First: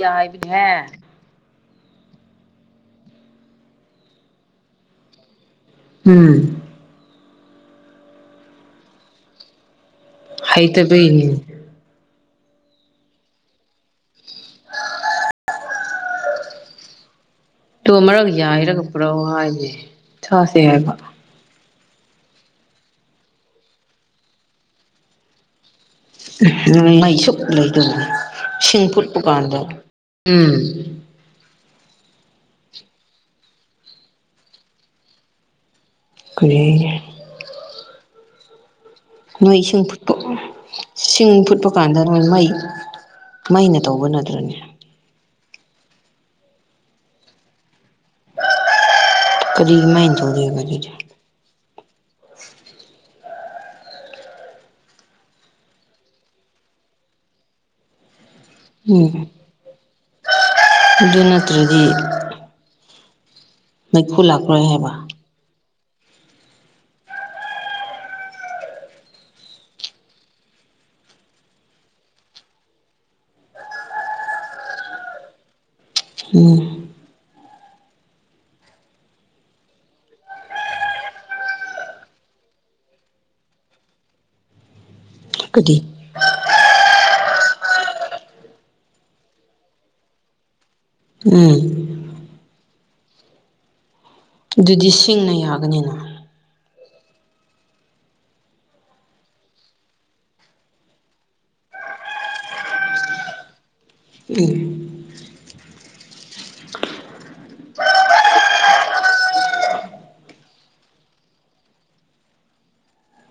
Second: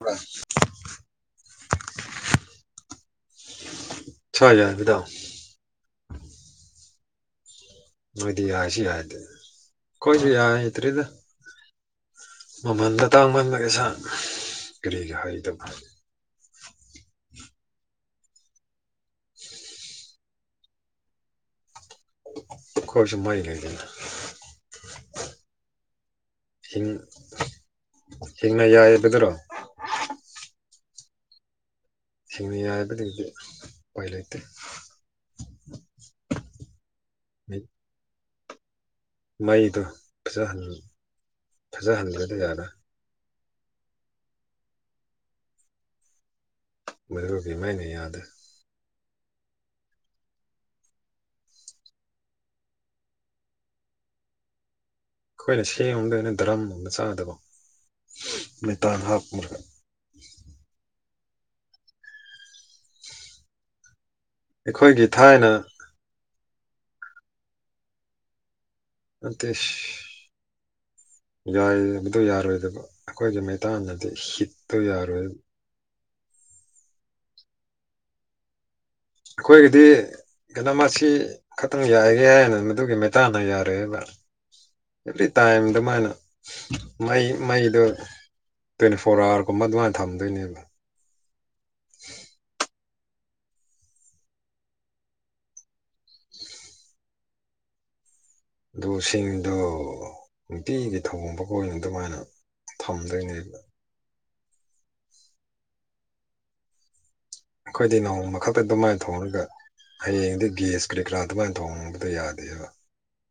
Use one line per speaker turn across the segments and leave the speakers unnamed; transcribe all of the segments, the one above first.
ꯏꯁꯥ
ꯌꯥꯏꯕꯅꯤꯍꯦ
ꯁꯥꯏ ꯌꯥꯗꯦꯗꯥꯎ
ꯎꯝ
ꯅꯣꯏꯗꯤ ꯌꯥꯥꯏꯁꯤ ꯌꯥꯗꯦ ꯈꯣꯏꯗꯤ ꯌꯥꯗ꯭ꯔꯤꯗ
ꯍꯩꯇꯕꯩꯅꯦ
ꯃꯃꯟ ꯑꯇꯥꯡꯕ ꯑꯃꯒꯤ ꯁꯥꯥ ꯀꯔꯤꯒꯤ ꯍꯥꯏꯗꯕ
ꯇꯨ ꯑꯃꯔꯛ ꯌꯥꯏꯔꯒ ꯄꯨꯔꯛꯑꯣ ꯍꯥꯏꯁꯦ ꯆꯥꯁꯦ ꯍꯥꯏꯕ
ꯈꯣꯔꯁꯁꯨ ꯃꯣꯏꯒꯩꯗꯅ ꯍꯤꯡ
ꯅꯨꯡꯃꯩꯁꯨꯛ [unintelligible]
ꯍꯤꯡꯅ
ꯏꯁꯤꯡ ꯐꯨꯠꯐꯨꯠ
ꯌꯥꯏꯕꯗꯨꯔꯣ
ꯀꯥꯝꯕ꯭ꯔ‌ꯣ ꯎꯝ
[unintelligible] ꯍꯥꯏꯕꯗꯒꯤꯗꯤ ꯎꯄꯥꯏ ꯂꯩꯇꯦ
ꯀꯔꯤꯒ‌ꯦ
ꯃꯩ
ꯅꯣꯏ ꯏꯁꯤꯡ ꯐꯨꯠꯄ
ꯐꯖꯍꯟ
ꯁꯤꯡ ꯐꯨꯠꯄ ꯀꯥꯟꯗ ꯅꯣꯏ
ꯐꯖꯍꯟꯗ꯭ꯔꯗꯤ
ꯃꯩ
ꯌꯥꯔꯣꯏ
ꯃꯩꯅ ꯇꯧꯕ ꯅꯠꯗ꯭ꯔꯅꯦ
ꯃꯩꯔꯨꯒꯤ ꯃꯩꯅ ꯌꯥꯗꯦ
ꯀꯔꯤꯒꯤ ꯃꯩꯅ ꯇꯧꯗ‌ꯣꯏꯕ ꯑꯗꯨꯗꯤ
ꯑꯩꯈꯣꯏꯅ ꯁꯦꯝꯗꯅꯦ ꯗꯔꯝꯒꯨꯝꯕ ꯆꯥꯗꯕ ꯃꯩꯇꯥꯟ
ꯎꯝ
ꯍꯥꯞꯄ꯭ꯔꯒ
ꯑꯗꯨ ꯅꯠꯇ꯭ꯔꯗꯤ ꯃꯩꯈꯨꯨ ꯂꯛ
ꯑꯩꯈꯣꯏꯒꯤ ꯊꯥꯏꯅ ꯑꯟꯇꯤꯁ ꯌꯥꯏꯕꯗꯨ ꯌꯥꯔꯣꯏꯗꯕ ꯑꯩꯈꯣꯏꯗꯤ ꯃꯩꯇꯥꯟꯗꯗꯤ ꯍꯤꯠꯇꯣ ꯌꯥꯔꯣꯏ
ꯎꯝ
ꯑꯩꯈꯣꯏꯒꯤꯗꯤ ꯀꯗ‌ꯣ ꯃꯁꯤ ꯈꯛꯇꯪ ꯌꯥꯏꯌ‌ꯦ ꯍꯥꯏꯅ ꯃꯗꯨꯒꯤ ꯃꯩꯇꯥꯟꯅ ꯌꯥꯔꯦ ꯍꯥꯏꯅ [unintelligible]
ꯀꯗꯤ
ꯇꯥꯏꯝꯗ‌ꯣ ꯃꯥꯅ ꯃꯩ ꯃꯩꯗꯣ ꯇ꯭ꯋꯦꯟꯇꯤ ꯐꯣꯔ ꯑꯋꯥꯔꯒꯨꯝꯕ ꯑꯗꯨꯃꯥꯏꯅ ꯊꯝꯗꯣꯏꯅꯦꯕ
ꯎꯝ ꯑꯗꯨꯗꯤ ꯁꯤꯡꯅ ꯌꯥꯒꯅꯤꯅ
ꯑꯗꯨ ꯁꯤꯡꯗꯣ ꯅꯨꯡꯇꯤꯒꯤ ꯊ‌ꯣꯡꯕꯒꯤ ꯑꯣꯏꯅ ꯑꯗꯨꯃꯥꯏꯅ ꯊꯝꯗ‌ꯣꯏꯅꯦꯕ
ꯎꯝ
ꯑꯩꯈꯣꯏꯗꯤ ꯅꯣꯡꯃ ꯈꯛꯇ ꯑꯗꯨꯃꯥꯏꯅ ꯊꯣꯡꯔꯒ ꯍꯌꯦꯡꯗꯤ ꯒꯦꯁ ꯀꯔꯤ ꯀꯔꯥ ꯑꯗꯨꯃꯥꯏꯅ ꯊꯣꯡꯕꯗꯣ ꯌꯥꯗꯦꯕ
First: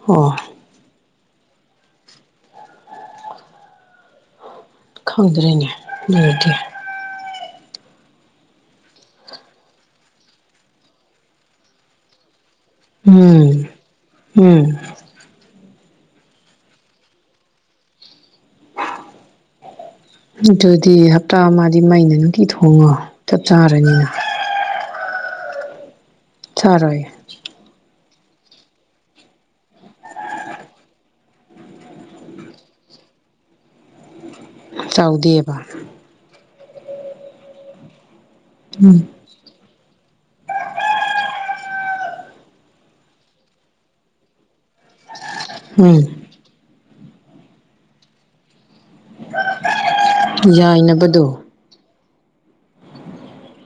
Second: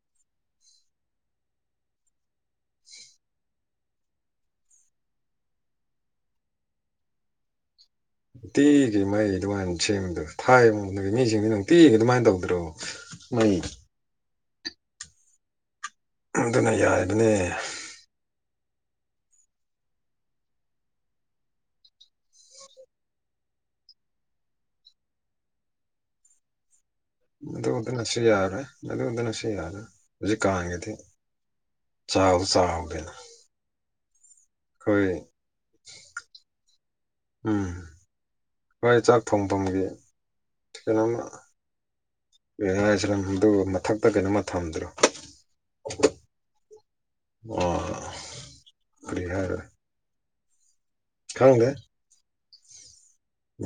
ꯑꯣ ꯈꯪꯗ꯭ꯔꯦꯅꯦ ꯑꯗꯨꯗꯤ
ꯅꯨꯡꯇꯤꯒꯤ ꯃꯩ ꯑꯗꯨꯃꯥꯏꯅ ꯁꯦꯝꯕꯗ ꯊꯥꯏ [unintelligible] ꯃꯤꯁꯤꯡꯁꯤ ꯅꯨꯡꯇꯤꯒꯤ ꯑꯗꯨꯃꯥꯏꯅ ꯇꯧꯗ꯭ꯔꯣ ꯃꯩ
ꯎꯝ ꯎꯝ
ꯑꯗꯨꯅ ꯌꯥꯏꯕꯅꯦ
ꯑꯗꯨꯗꯤ ꯍꯞꯇꯥ ꯑꯃꯗꯤ ꯃꯩꯅ ꯅꯨꯡꯇꯤ ꯊꯣꯡꯉꯣ ꯆꯞ ꯆꯥꯔꯅꯤꯅ ꯆꯥꯔꯣꯏ
ꯑꯗꯨ ꯑꯗꯨꯅꯁꯨ ꯌꯥꯔꯦ ꯃꯗꯨꯗꯅꯁꯨ ꯌꯥꯔꯦ ꯍꯧꯖꯤꯛ ꯀꯥꯡꯉꯤꯗꯤ ꯆꯥꯎꯕꯨ ꯆꯥꯎꯔ [unintelligible]
ꯆꯥꯎꯗꯦꯕ
ꯎꯝ ꯍꯣꯏ
ꯎꯝ
ꯆꯥꯛ ꯊꯣꯡꯐꯝꯒꯤ ꯀꯩꯅꯣꯝꯃ ꯀꯩ ꯍꯥꯏꯁꯤꯔ ꯃꯗꯨ ꯃꯊꯛꯇ ꯀꯩꯅꯣꯃ ꯊꯝꯗ꯭ꯔꯣ
ꯎꯝ
ꯑ‌ꯣ ꯀꯔꯤ ꯍꯥꯏꯔꯦ
ꯌꯥꯏꯅꯕꯗꯣ
ꯈꯪꯗ‌ꯦ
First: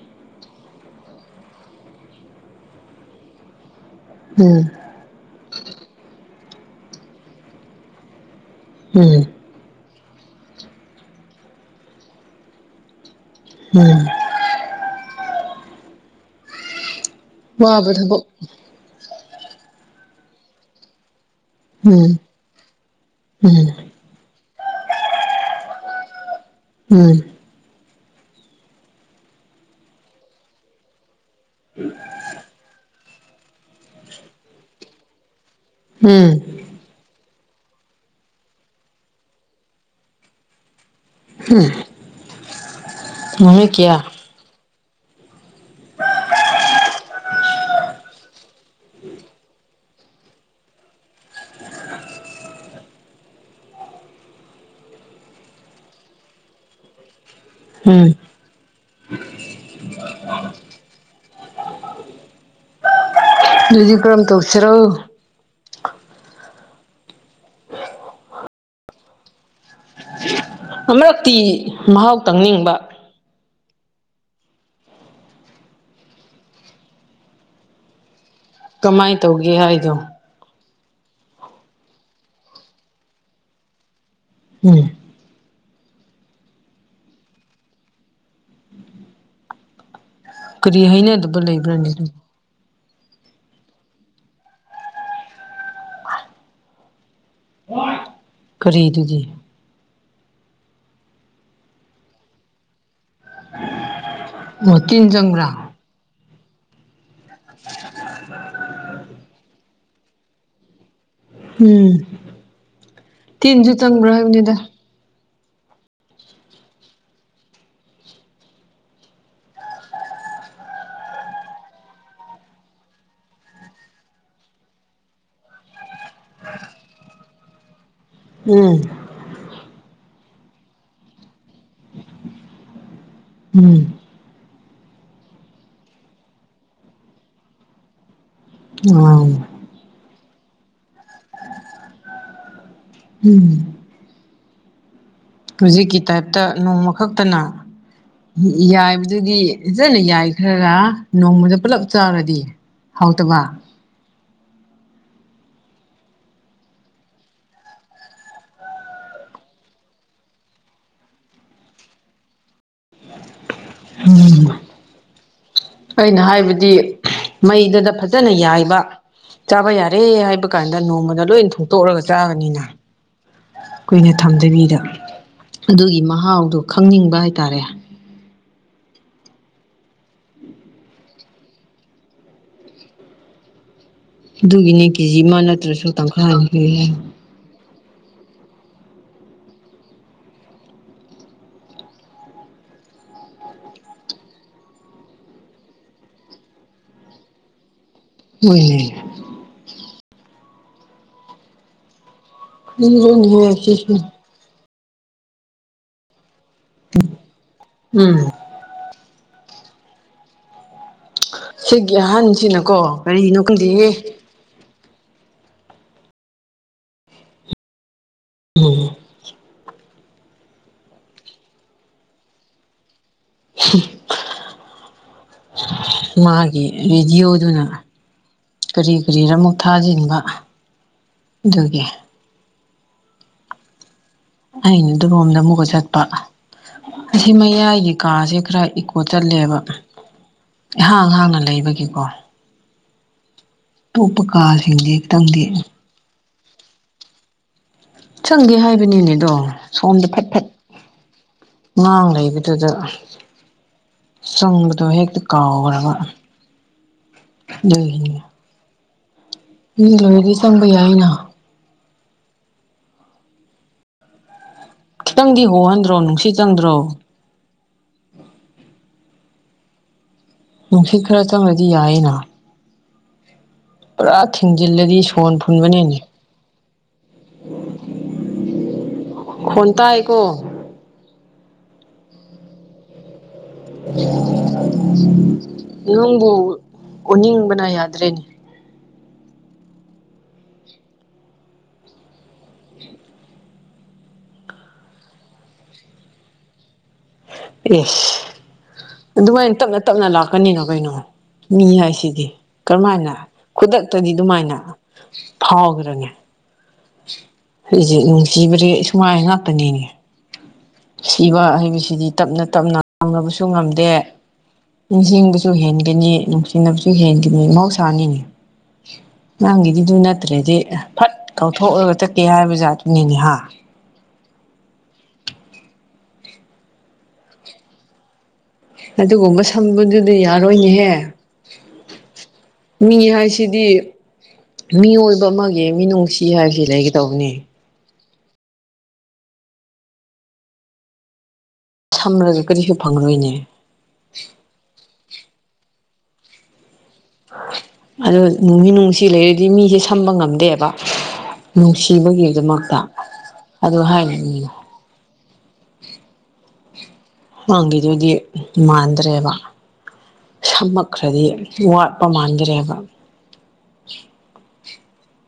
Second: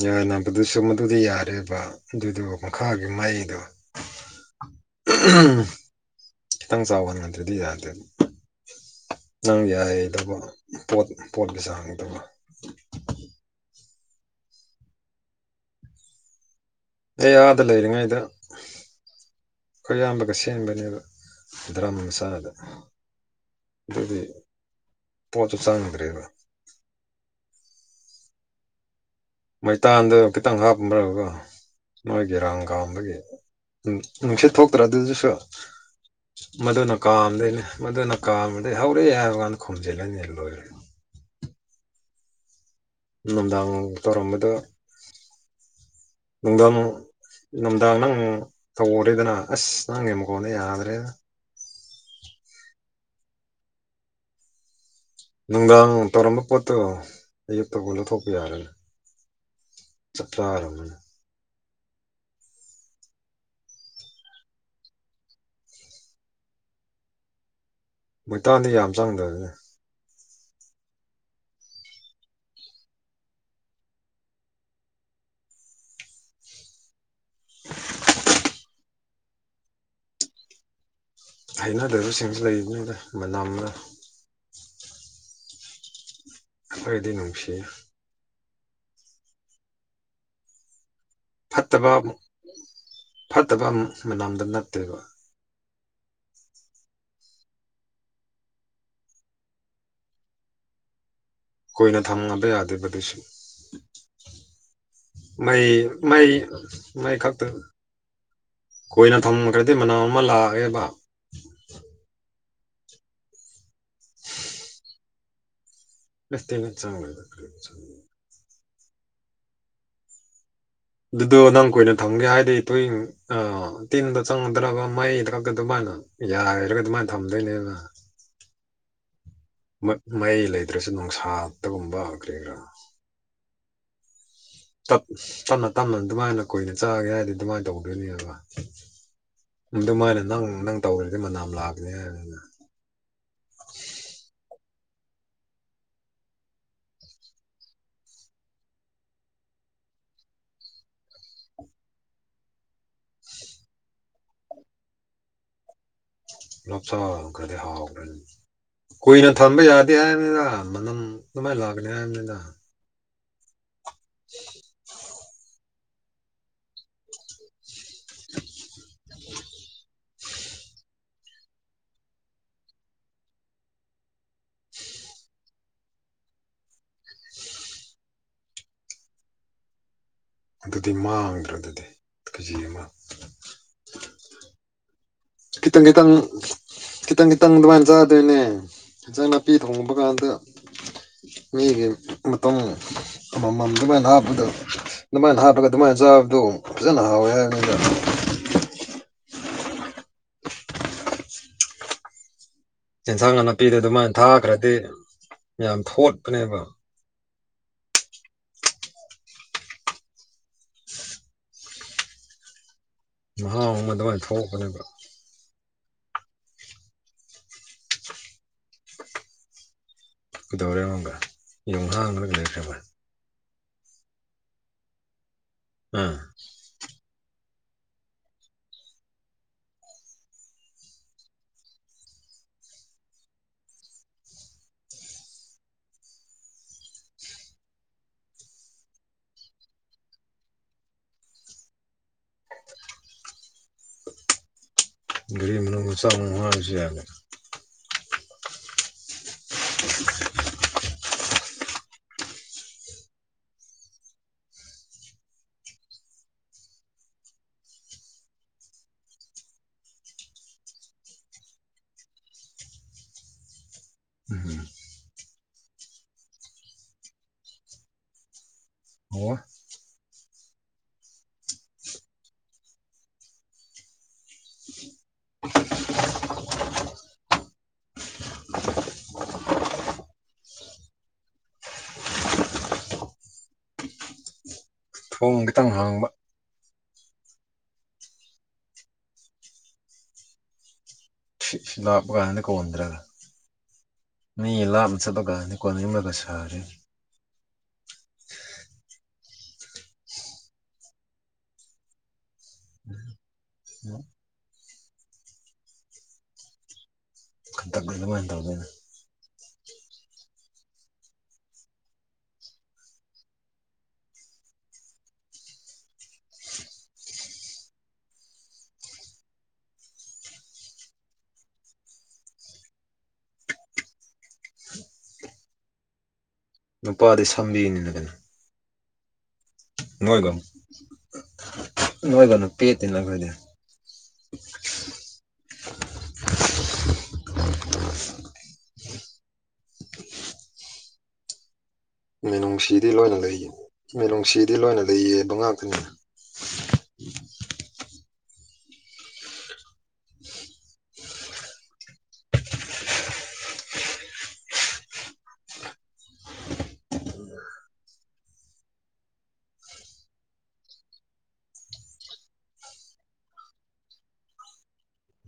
ꯌꯥꯅꯕꯗꯨꯁꯨ ꯃꯗꯨꯗꯤ ꯌꯥꯔꯦꯕ ꯑꯗꯨꯗꯣ ꯃꯈꯥꯒꯤ ꯃꯩꯗꯣ
ꯎꯝ
ꯈꯤꯇꯪ ꯆꯥꯎꯕ ꯅꯠꯗ꯭ꯔꯗꯤ ꯌꯥꯗ‌ꯦ
ꯎꯝ
ꯅꯪ ꯌꯥꯏꯗꯧꯕ ꯄꯣꯠ ꯄꯣꯠꯀꯤ ꯆꯥꯡꯗ‌ꯣ
ꯎꯝ
ꯑꯩ ꯑꯥꯗ
ꯋꯥꯕ
ꯂꯩꯔꯤꯉꯩꯗ
ꯊꯕꯛ
ꯑꯩꯈꯣꯏ ꯏꯌꯥꯝꯕꯒ ꯁꯦꯝꯕꯅꯦꯕ ꯗ꯭ꯔꯥꯝ
ꯎꯝ
ꯃꯁꯥꯗ
ꯎꯝ
ꯑꯗꯨꯒꯤ ꯄꯣꯠꯁꯨ ꯆꯪꯗ꯭ꯔꯦꯕ
ꯎꯝ
ꯃꯩꯇꯥꯟꯗ ꯈꯤꯇꯪ ꯍꯥꯞꯔꯒ ꯃꯣꯏꯒꯤ ꯔꯥꯡ ꯀꯥꯝꯕꯒꯤ ꯅꯨꯡꯁꯤꯠ ꯊꯣꯛꯇ꯭ꯔ ꯑꯗꯨꯁꯨ
ꯎꯝ
ꯃꯗꯨꯅ ꯀꯥꯝꯗꯣꯏꯅꯦ ꯃꯗꯨꯅ ꯀꯥꯝꯝꯕꯗꯩ ꯍꯧꯔꯛꯦ ꯍꯥꯏꯕ ꯀꯥꯟꯗ ꯈꯨꯝꯝꯖꯤꯜꯂꯅꯦ ꯂꯣꯏꯔꯦ
ꯎꯝ ꯅꯨꯃꯤꯠ
ꯅꯨꯡꯗꯥꯡ
ꯀꯌꯥ
ꯇꯧꯔꯝꯝꯕꯗ
[inaudible]
ꯅꯨꯡꯗꯝ ꯅꯨꯡꯗꯥꯡ ꯅꯪ ꯇꯧꯔꯦꯗꯅ ꯑꯁ ꯅꯪꯒꯤ ꯃꯈꯣꯟꯁ‌ꯦ ꯌꯥꯗ꯭ꯔꯦꯗ ꯅꯨꯡꯗꯥꯡ ꯇꯧꯔꯝꯕ ꯄꯣꯠꯇꯣ ꯑꯌꯨꯛꯇꯕꯨ
ꯎꯝ
ꯂꯧꯊꯣꯛꯄ ꯌꯥꯔꯅꯤ ꯆꯞ ꯆꯥꯔꯝ
[inaudible] ꯕꯥꯝ ꯇꯧꯁꯤꯔꯣ
ꯃꯣꯏꯇꯥꯟꯗꯤ ꯌꯥꯝ ꯆꯪꯗꯕꯅꯦ
ꯃꯔꯛꯇꯤ ꯃꯍꯥꯎ ꯇꯪꯅꯤꯡꯕ
[inaudible]
ꯀꯃꯥꯏꯅ ꯇꯧꯒꯦ ꯍꯥꯏꯗꯣ
ꯍꯩꯅꯗꯕꯁꯤꯡꯁꯨ ꯂꯩꯔꯤꯅꯤꯗ ꯃꯅꯝꯅ
ꯎꯝ
ꯑꯩꯗꯤ ꯅꯨꯡꯁꯤ
ꯀꯔꯤ ꯍꯥꯏꯅꯦ ꯑꯗꯨ
ꯐꯠꯇꯕ ꯐꯠꯇꯕ ꯃꯝꯗ ꯅꯠꯇꯦꯕ
ꯀꯔꯤꯗꯨꯗꯤ
ꯀꯨꯏꯅ ꯊꯝꯕ ꯌꯥꯗꯕꯗꯨꯁꯨ
ꯑꯣ ꯇꯤꯟ ꯆꯪꯕ꯭ꯔꯥ
ꯃꯩ ꯃꯩ ꯃꯩ ꯈꯛꯇ ꯀꯣꯏꯅ ꯊꯝꯈ꯭ꯔꯗꯤ ꯃꯅꯥꯎ ꯑꯃ ꯂꯥꯛꯑꯦꯕ
ꯎꯝ ꯇꯤꯟꯁꯨ ꯆꯪꯕ꯭ꯔꯥ ꯍꯥꯏꯕꯅꯤꯗ
ꯑꯦꯇꯩꯩꯅ ꯆꯥꯡꯂꯔꯤ ꯑꯗꯨꯗꯣ ꯅꯪ ꯀꯨꯏꯅ ꯊꯝꯒꯦ ꯍꯥꯏꯗꯤ ꯇꯣꯏ ꯑ ꯇꯤꯟꯗ ꯆꯪꯒꯗ꯭ꯔꯕ ꯃꯩꯗꯀ ꯑꯗꯨꯃꯥꯏꯅ ꯌꯥꯔꯒ ꯑꯗꯨꯃꯥꯏꯅ ꯊꯝꯗꯣꯏꯅꯦꯅ
ꯎꯝ
ꯃꯌꯥꯩ ꯂꯩꯇ꯭ꯔꯁꯨ ꯅꯨꯡꯁꯥꯗꯒꯨꯝꯕ ꯀꯔꯤ ꯀꯔꯥ
ꯎꯝ
ꯆꯞꯅ ꯇꯞꯅ ꯑꯗꯨꯃꯥꯏꯅ ꯀꯨꯏꯅ ꯆꯠꯒꯦ ꯍꯥꯏꯔꯗꯤ ꯑꯗꯨꯃꯥꯏꯅ ꯇꯧꯗꯣꯏꯅꯦꯕ
ꯎ
ꯑꯗꯨꯃꯥꯏꯅ ꯅꯪ ꯅꯪ ꯇꯧꯔꯗꯤ ꯃꯅꯥꯝ ꯂꯥꯛꯀꯅꯤ ꯍꯥꯏꯗꯅ
ꯎꯝ ꯍꯧꯖꯤꯛꯀꯤ ꯇꯥꯏꯞꯇ ꯅꯣꯡꯃ ꯈꯛꯇꯅ ꯎ ꯌꯥꯏꯕꯗꯨꯗꯤ ꯐꯖꯅ ꯌꯥꯏꯈ꯭ꯔꯔ ꯅꯣꯡꯃꯗ ꯄꯨꯂꯞ ꯆꯥꯔꯗꯤ ꯍꯥꯎꯗꯕ
ꯂꯞꯁꯥ ꯀꯗ ꯍꯥꯥꯎ ꯀꯨꯏꯅ ꯊꯝꯕ ꯌꯥꯗꯦ ꯍꯥꯏꯕꯅꯤꯗ ꯃꯅꯝ ꯅꯃꯥꯏꯅ ꯂꯥꯛꯀꯅꯤ ꯍꯥꯏꯕꯅꯤꯗ
ꯎꯝ ꯑꯩꯅ ꯍꯥꯏꯕꯗꯤ ꯃꯩꯗꯗ ꯐꯖꯅ ꯌꯥꯏꯕ ꯆꯥꯕ ꯌꯥꯔꯦ ꯍꯥꯏꯕ ꯀꯥꯟꯗ ꯅꯣꯡꯃꯗ ꯂꯣꯏ ꯊꯣꯡꯇꯣꯛꯑꯒ ꯆꯥꯕꯅꯤꯅ ꯑꯩꯈꯣꯏꯅ ꯊꯝꯗꯕꯤꯗ ꯑꯗꯨꯒꯤ ꯃꯍꯥꯎꯗꯣ ꯈꯪꯅꯤꯡꯕ ꯍꯥꯏꯇꯥꯔꯦ
ꯑꯗꯨꯗꯤ ꯃꯥꯡꯗ꯭ꯔꯥ ꯑꯗꯨꯗꯤ ꯀꯦꯖꯤ ꯑꯃ
ꯑꯗꯨꯒꯤꯅꯦ ꯀꯦꯖꯤ ꯑꯃ
ꯈꯤꯇꯪ
ꯅꯠꯇ꯭ꯔꯁꯨ
ꯈꯤꯇꯪ
ꯇꯪꯈ꯭ꯔꯥ
ꯈꯤꯇꯪ ꯈꯤꯇꯪ ꯑꯗꯨꯃꯥꯏꯅ ꯆꯥꯗꯣꯏꯅꯦ ꯍꯟꯖꯥꯡ ꯅꯥꯄꯤ ꯊꯣꯡꯕ ꯀꯥꯟꯗ ꯌꯦ ꯃꯇꯝ ꯑꯃꯃꯝ ꯑꯗꯨꯃꯥꯏꯅ ꯍꯥꯞꯄꯗ ꯑꯗꯨꯃꯥꯏꯅ ꯍꯥꯞꯄꯒ ꯑꯗꯨꯃꯥꯏꯅ ꯆꯥꯕꯗꯣ ꯐꯖꯅ ꯍꯥꯎꯋꯦ ꯍꯥꯏ ꯅꯣꯏꯅ
ꯦ
ꯌꯦꯟꯁꯥꯡ ꯅꯥꯄꯤꯗ
ꯁꯤꯁꯨ
ꯑꯗꯨꯃꯥꯏꯅ ꯊꯥꯛꯈ꯭ꯔꯗꯤ ꯌꯥꯝ ꯊꯣꯠꯄꯅꯦꯕ
ꯎꯝ ꯁꯤꯒꯤ ꯑꯍꯟꯁꯤꯅꯀꯣ ꯀꯔꯤꯅꯣ
ꯃꯍꯥꯎ
ꯈꯪꯗꯦꯍꯦ
ꯑꯃ ꯑꯗꯨꯃꯥꯏꯅ ꯊꯣꯛꯄꯅꯦꯕ
ꯎꯝ
ꯀꯩꯗꯧꯔꯦ ꯑꯃꯨꯛꯀ ꯌꯨꯡ ꯍꯥꯜꯂꯒ ꯂꯩꯈ꯭ꯔꯥꯕ ꯑꯥ
ꯃꯥꯒꯤ ꯔꯦꯗꯤꯑꯣꯗꯨꯅ ꯀꯔꯤ ꯀꯔꯤꯗ ꯃꯨꯛ ꯊꯥꯖꯤꯟꯕ ꯑꯗꯨꯒꯤ ꯑꯩꯅ ꯑꯗꯨ ꯂꯣꯝꯗ ꯑꯃꯨꯛꯀ ꯆꯠꯄ ꯑꯁꯤ ꯃꯌꯥꯏꯒꯤ ꯀꯥꯁꯦ ꯈꯔ ꯏꯀꯣ ꯆꯠꯂꯦꯕ ꯏꯍꯥꯡ ꯑꯍꯥꯡꯅ ꯂꯩꯕꯒꯤꯀꯣ ꯊꯞꯄꯀꯥꯁꯤꯡꯒꯦ
ꯔꯤꯝ ꯂꯁ ꯋꯥꯍꯥꯔꯁ
ꯆꯪꯒꯦ ꯍꯥꯏꯕꯅꯤꯅꯦ ꯑꯗꯣ ꯁꯣꯝꯗ ꯐꯠ ꯐꯠ ꯉꯥꯡ ꯂꯩꯕ ꯑꯗꯨꯗ ꯆꯪꯕꯗꯣ ꯍꯦꯛꯇ ꯀꯥꯎꯈ꯭ꯔꯕ ꯑꯗꯨꯒꯤꯅꯤ ꯃꯤ ꯂꯣꯏꯔꯗꯤ ꯆꯪꯕ ꯌꯥꯏꯅ
ꯎꯝ [unintelligible]
ꯅꯪꯗꯤ ꯍꯣꯍꯟꯗ꯭ꯔꯣ ꯅꯨꯡꯁꯤꯠ ꯆꯪꯗ꯭ꯔꯣ
ꯑꯣ
ꯅꯨꯡꯁꯤꯠ ꯈꯔ ꯆꯪꯉꯗꯤ ꯌꯥꯏꯌꯦꯅ ꯄꯨꯔꯥ ꯊꯤꯡꯖꯤꯜꯂꯗꯤ ꯁꯣꯔ ꯐꯨꯟꯕꯅꯤꯅꯦ ꯈꯣꯟ ꯇꯥꯢꯀꯣ
ꯊꯣꯡ ꯈꯤꯇꯪ ꯍꯥꯡꯕ
ꯅꯪꯕꯨ ꯎꯅꯤꯡꯕꯅ ꯌꯥꯗ꯭ꯔꯦꯅꯦ
ꯂꯛꯄꯒꯥꯟꯗ ꯀꯣꯟꯗ꯭ꯔꯥ ꯃꯤ ꯂꯥꯞꯅ ꯆꯠꯂ ꯀꯥꯟꯗ ꯀꯣꯜꯅꯤꯡꯕꯒ ꯁꯥꯔꯦꯅꯦ
ꯢꯁ ꯑꯗꯨꯃꯥꯏꯅ ꯇꯞꯅ ꯇꯞꯅ ꯂꯥꯛꯀꯅꯤꯅ ꯀꯩꯅꯣ ꯃꯤ ꯍꯥꯏꯁꯤꯗꯤ ꯀꯔꯝꯃꯥꯏꯅ ꯈꯨꯗꯛꯇꯗꯤ ꯑꯗꯨꯃꯥꯏꯅ ꯐꯥꯎꯈ꯭ꯔꯅꯤ
ꯈꯟꯇꯛ
ꯑꯩꯁꯦ
ꯑꯗꯨꯃꯥꯏꯅ ꯇꯧꯗꯣꯏꯅ
ꯅꯨꯡꯁꯤꯕꯗꯤ ꯁꯨꯃꯥꯏꯅ ꯉꯥꯛꯇꯅꯤꯅꯦ ꯁꯤꯕ ꯍꯥꯢꯕꯁꯤꯗꯤ ꯇꯞꯅ ꯇꯞꯅ ꯉꯪꯅꯕꯁꯨ ꯉꯝꯗꯦ ꯅꯤꯡꯁꯤꯡꯕꯁꯨ ꯍꯦꯟꯒꯅꯤ ꯅꯨꯡꯁꯤꯅꯕꯁꯨ ꯍꯦꯟꯒꯅꯤ ꯃꯍꯧꯁꯥꯅꯤꯅꯦ ꯅꯪꯒꯤꯗꯤꯗꯨ ꯅꯠꯇ꯭ꯔꯦꯗꯤ ꯐꯠ ꯀꯧꯊꯣꯛꯑꯒ ꯆꯠꯀꯦ ꯍꯥꯏꯕ ꯖꯥꯠ ꯅꯤꯅꯦ ꯍꯥ
ꯅꯨꯄꯥꯗꯤ ꯁꯝꯕꯤꯅꯤꯅ ꯀꯩꯅꯣ
ꯑꯗꯨꯒꯨꯝꯕ ꯁꯝꯕꯗꯨꯗ
ꯅꯣꯏꯒ
ꯌꯥꯔꯣꯏꯅꯦꯍꯦ
ꯅꯣꯏꯒꯅ
ꯃꯤ
ꯄꯦꯠꯇꯦꯅ ꯑꯩꯈꯣꯏꯗꯤ
ꯍꯥꯏꯁꯤꯗꯤ ꯃꯤꯑꯣꯏꯕ ꯑꯃꯒꯤ ꯃꯤꯅꯨꯡꯁꯤ ꯍꯥꯏꯕꯁꯤ ꯂꯩꯒꯗꯧꯕꯅꯦ ꯁꯝꯂꯒ ꯀꯔꯤꯁꯨ
ꯃꯤꯅꯨꯡꯁꯤꯗꯤ ꯂꯣꯏꯅ
ꯐꯪꯂꯣꯏꯅꯦ
ꯂꯩꯌꯦ ꯃꯤꯅꯨꯡꯁꯤꯗꯤ ꯂꯣꯏꯅ ꯂꯩꯌꯦꯕ ꯉꯥꯛꯇꯅꯤ
ꯑꯗꯨ ꯅꯨꯡꯗꯤ ꯅꯨꯡꯁꯤ ꯂꯩꯔꯗꯤ ꯃꯤꯁꯦ ꯁꯝꯕ ꯉꯝꯗꯦꯕ ꯅꯨꯡꯁꯤꯕꯒꯤꯗꯃꯛꯇ ꯑꯗꯨ ꯍꯥꯏꯅꯤꯡꯏ ꯅꯪꯒꯤꯗꯨꯗꯤ ꯃꯥꯟꯗ꯭ꯔꯦꯕ ꯁꯝꯃꯛꯈ꯭ꯔꯗꯤ ꯋꯥꯠꯄ ꯃꯥꯟꯒ꯭ꯔꯦꯕ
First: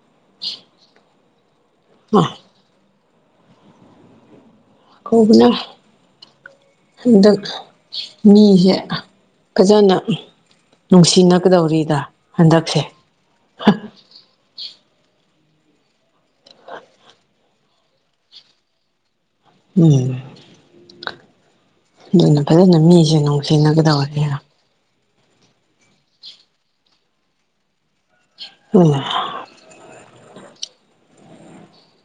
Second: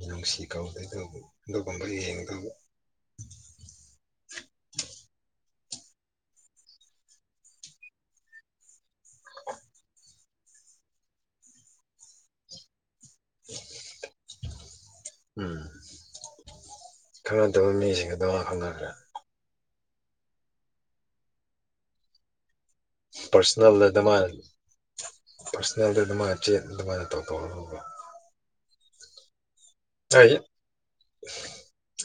ꯅꯨꯡꯁꯤ ꯀꯧꯗꯦ ꯑꯗꯨꯕꯨ ꯑꯗꯨꯒꯨꯝꯕ
ꯑ
ꯌꯦꯡꯗꯧꯕ
ꯀꯧꯒꯅꯨ ꯍꯟꯗꯛ ꯃꯤꯁꯦ ꯐꯖꯅ ꯅꯨꯡꯁꯤꯅꯒꯗꯧꯔꯤꯗ ꯍꯟꯗꯛꯁꯦ
ꯎꯝ ꯈꯪꯅꯗꯕ ꯃꯤꯁꯤꯡꯗꯣ ꯑꯗꯨꯃꯥꯢꯅ ꯍꯪꯅꯈ꯭ꯔꯦ
ꯎꯝ ꯑꯗꯨꯅ ꯐꯖꯅ ꯃꯤ
ꯄ꯭ꯥꯔꯁꯅꯦꯜꯗ ꯑꯗꯨꯃꯥꯢꯅ ꯄꯥ꯭ꯔꯁꯅꯦꯜꯗ ꯑꯗꯨꯃꯥꯏ ꯆꯦꯠ ꯑꯗꯨꯃꯥꯏꯅ ꯇꯧꯊꯣꯛꯑꯒꯀꯣ
ꯎꯝ
ꯑꯩ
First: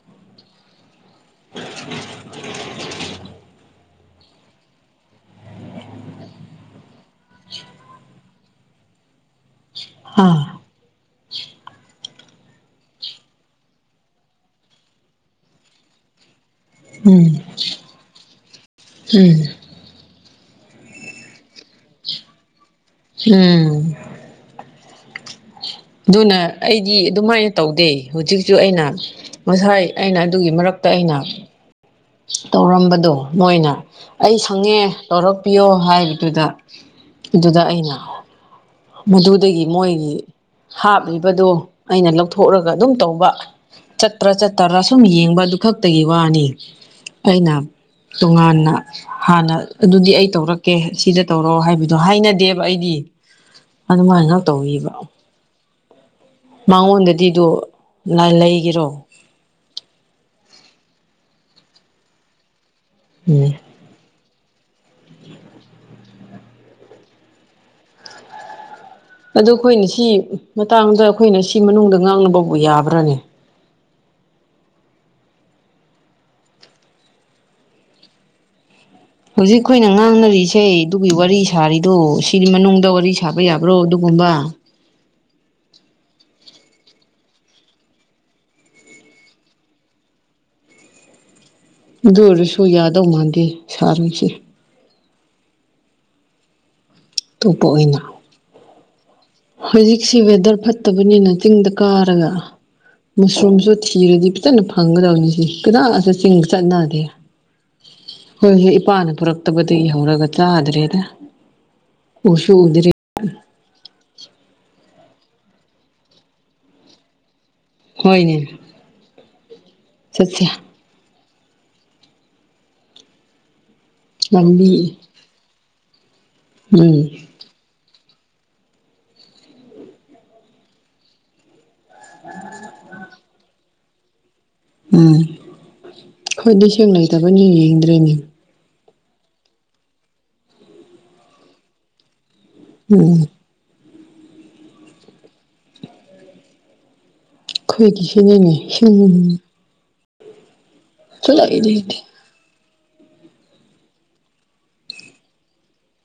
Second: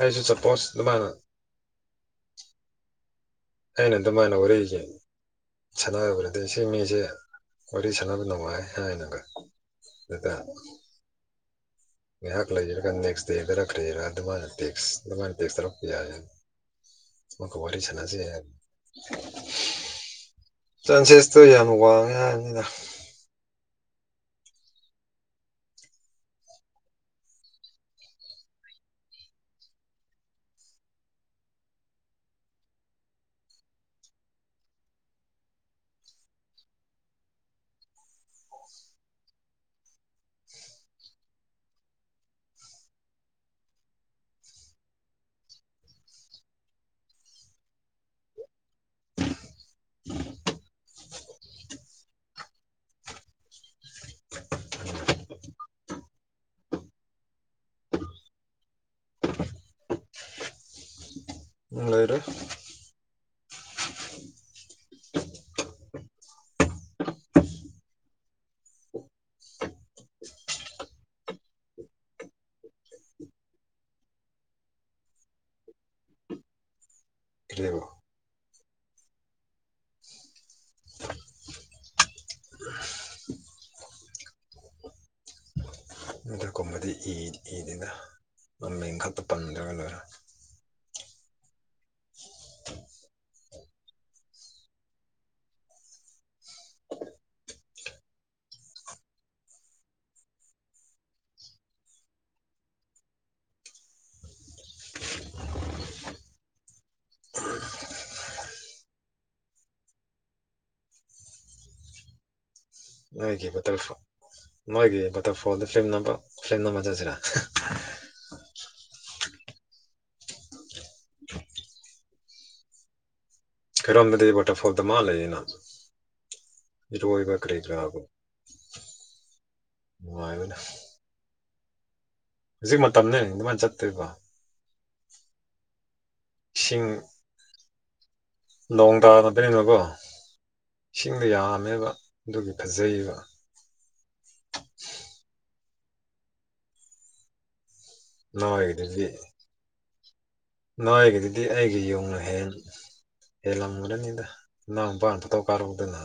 ꯑꯩꯁꯨ ꯁꯄꯣꯁ ꯑꯗꯨꯃꯥꯏꯅ
[inaudible]
ꯑꯩꯅ ꯑꯗꯨꯃꯥꯏꯅ ꯋꯥꯔꯤꯖꯦ ꯁꯥꯟꯅꯒ ꯑꯣꯏꯔꯗꯤ ꯁꯤ ꯃꯤꯁꯦ ꯋꯥꯔꯤ ꯁꯥꯟꯅꯕ ꯅꯨꯡꯉꯥꯏ ꯍꯥꯏꯅꯒ [unintelligible] ꯉꯥꯏꯍꯥꯛ ꯂꯩꯔꯒ ꯅꯦꯛꯁ ꯗꯦꯗꯔꯥ ꯀꯥꯔꯤꯔ ꯑꯗꯨꯃꯥꯢꯅ ꯇꯦꯛꯁ ꯑꯗꯨꯃꯥꯢꯅ ꯇꯦꯛꯁ ꯇꯧꯔꯛꯄ ꯌꯥꯢꯑꯦꯕ
ꯎꯝ
ꯑꯃꯨꯛꯀ ꯋꯥꯔꯤ ꯁꯥꯟꯅꯁꯦ
ꯎꯝ
ꯆꯥꯡꯁꯦꯁꯇꯨ ꯌꯥꯝ ꯋꯥꯡꯉꯦ ꯍꯥꯏꯕꯅꯤꯅ
ꯎꯝ ꯑꯗꯨꯅ ꯑꯩꯗꯤ ꯑꯗꯨꯃꯥꯏ ꯇꯧꯗꯦ ꯍꯨꯖꯤꯛꯖꯩ ꯑꯩꯅ ꯉꯁꯥꯏ ꯑꯩꯅ ꯑꯗꯨꯒꯤ ꯃꯔꯛꯇ ꯑꯩꯅ ꯇꯧꯔꯝꯕꯗꯣ ꯃꯣꯏꯅ ꯑꯩ ꯁꯪꯉꯦ ꯇꯧꯔꯛꯄꯤꯌꯣ ꯍꯥꯏꯕꯗꯨꯗ ꯑꯗꯨꯗ ꯑꯩꯅ ꯃꯗꯨꯗꯒꯤ ꯃꯣꯏꯒꯤ ꯍꯥꯞꯂꯤꯕꯗꯣ ꯑꯩꯅ ꯂꯧꯊꯣꯛꯔꯒ ꯑꯗꯨꯝ ꯇꯧꯕ ꯆꯠꯇ꯭ꯔꯥ ꯆꯠꯇꯔꯥ ꯁꯨꯝ ꯌꯦꯡꯕ ꯑꯗꯨ ꯈꯛꯇꯒꯤ ꯋꯥꯅꯤ ꯑꯩꯅ ꯇꯨꯉꯥꯟꯅ ꯍꯥꯟꯅ ꯑꯗꯨꯗꯤ ꯑꯩ ꯇꯧꯔꯛꯀꯦ ꯁꯤꯗ ꯇꯧꯔꯑꯣ ꯍꯥꯏꯕꯗꯣ ꯍꯥꯏꯅꯗꯦꯕ ꯑꯩꯗꯤ ꯑꯗꯨꯃꯥꯏꯉꯥꯛ ꯇꯧꯕꯤꯕ ꯃꯉꯣꯟꯗꯗꯤ ꯗꯣ ꯅꯥꯏꯔꯩꯒꯦꯔꯣ
ꯂꯩꯔ
ꯎꯝ ꯑꯗꯨ ꯈꯣꯏꯅ ꯁꯤ ꯃꯇꯥꯡꯗ ꯑꯈꯣꯏꯅ ꯁꯤ ꯃꯅꯨꯡꯗ ꯉꯥꯡꯅꯕꯕꯨ ꯌꯥꯕ꯭ꯔꯥꯅꯦ
ꯀꯤꯔꯩꯕ
ꯍꯧꯖꯤꯛ ꯑꯩꯈꯣꯏꯅ ꯉꯥꯡꯅꯔꯤꯁꯦ ꯑꯗꯨꯒꯤ ꯋꯥꯔꯤ ꯁꯥꯔꯤꯗꯣ ꯁꯤꯒꯤ ꯃꯅꯨꯡꯗ ꯋꯥꯔꯤ ꯁꯥꯕ ꯌꯥꯕ꯭ꯔꯣ ꯑꯗꯨꯒꯨꯝꯕ
ꯅꯠꯇ꯭ꯔꯀꯨꯝꯕꯗꯤ ꯏꯗ ꯏꯗꯦꯅ ꯃꯃꯤꯡꯈꯛꯇ ꯄꯟꯗ꯭ꯔꯒ ꯂꯣꯏꯔꯦ
ꯑꯗꯨ ꯑꯣꯏꯔꯁꯨ ꯌꯥꯗꯧ ꯃꯥꯟꯗꯦ ꯁꯥꯔꯣꯏꯁꯦ ꯑꯇꯣꯞꯄ ꯑꯣꯏꯅ ꯍꯧꯖꯤꯛꯁꯦ ꯋꯦꯗꯔ ꯐꯠꯇꯕꯅꯤꯅ ꯆꯤꯡꯗ ꯀꯥꯔꯒ ꯃꯁꯔꯨꯝꯁꯨ ꯊꯤꯔꯗꯤ ꯐꯖꯅ ꯐꯪꯒꯗꯕꯅꯤ ꯁꯤꯅꯤ ꯀꯗꯥꯗꯁꯨ ꯆꯤꯡ ꯆꯠꯅꯗꯦ ꯍꯣꯏ ꯍꯣꯏ ꯏꯄꯥꯅ ꯄꯨꯔꯛꯇꯕꯗꯒꯤꯗꯒꯤ ꯍꯧꯧꯔꯒ ꯆꯥꯗ꯭ꯔꯦꯗ ꯎꯁꯨ ꯎꯗꯔꯤ
ꯃꯣꯏꯒꯤ ꯕꯇꯔꯐ ꯃꯣꯏꯒꯤ ꯕꯇꯔꯐꯣꯜꯗ ꯁꯦꯝꯅꯕ ꯁꯦꯝꯅꯕ ꯆꯠꯁꯤꯔ
ꯍꯣꯏꯅꯦ ꯁꯠꯁꯤꯌ
ꯈꯔꯃꯗꯤ
ꯂꯝꯕꯤ
ꯋꯥꯇꯔꯐꯣꯜ ꯗꯃꯥ ꯂꯩꯌꯦꯅ
ꯎꯝ
ꯏꯔꯣꯏꯕ ꯀꯔꯤꯗ꯭ꯔꯒ ꯋꯥꯏꯕꯅ
[unintelligible]
ꯍꯨꯖꯤꯛ ꯃꯇꯝꯅꯦ ꯑꯗꯨꯃꯥꯏꯟ ꯆꯠꯇꯣꯏꯕ
ꯎꯝ ꯇꯣꯢꯏꯗꯤ
ꯏꯁꯤꯡ
ꯁꯦꯡ ꯂꯩꯇꯕꯅꯤ ꯌꯦꯡꯗ꯭ꯔꯦꯅꯦ
ꯅꯣꯡ ꯇꯥꯅꯕꯔꯤꯅꯣꯀꯣ ꯏꯁꯤꯡꯗ ꯌꯥꯝꯃꯦꯕ ꯑꯗꯨꯒꯤ ꯐꯖꯩꯕ
ꯎꯝ ꯈꯣꯏꯗꯤꯁꯦ ꯅ ꯁꯦꯡ
ꯅꯣꯏꯒꯤꯗꯨꯗꯤ
[inaudible]
ꯅꯣꯏꯒꯤꯗꯨꯗꯤ ꯑꯩꯒꯤ
ꯂꯩꯇꯦ
ꯌꯨꯡꯅ ꯍꯦꯟ ꯍꯦ ꯂꯪꯉꯨꯔꯅꯤꯗ ꯅꯪ ꯅꯨꯄꯥ [inaudible] ꯐꯇꯧ ꯀꯥꯔꯨꯗꯅ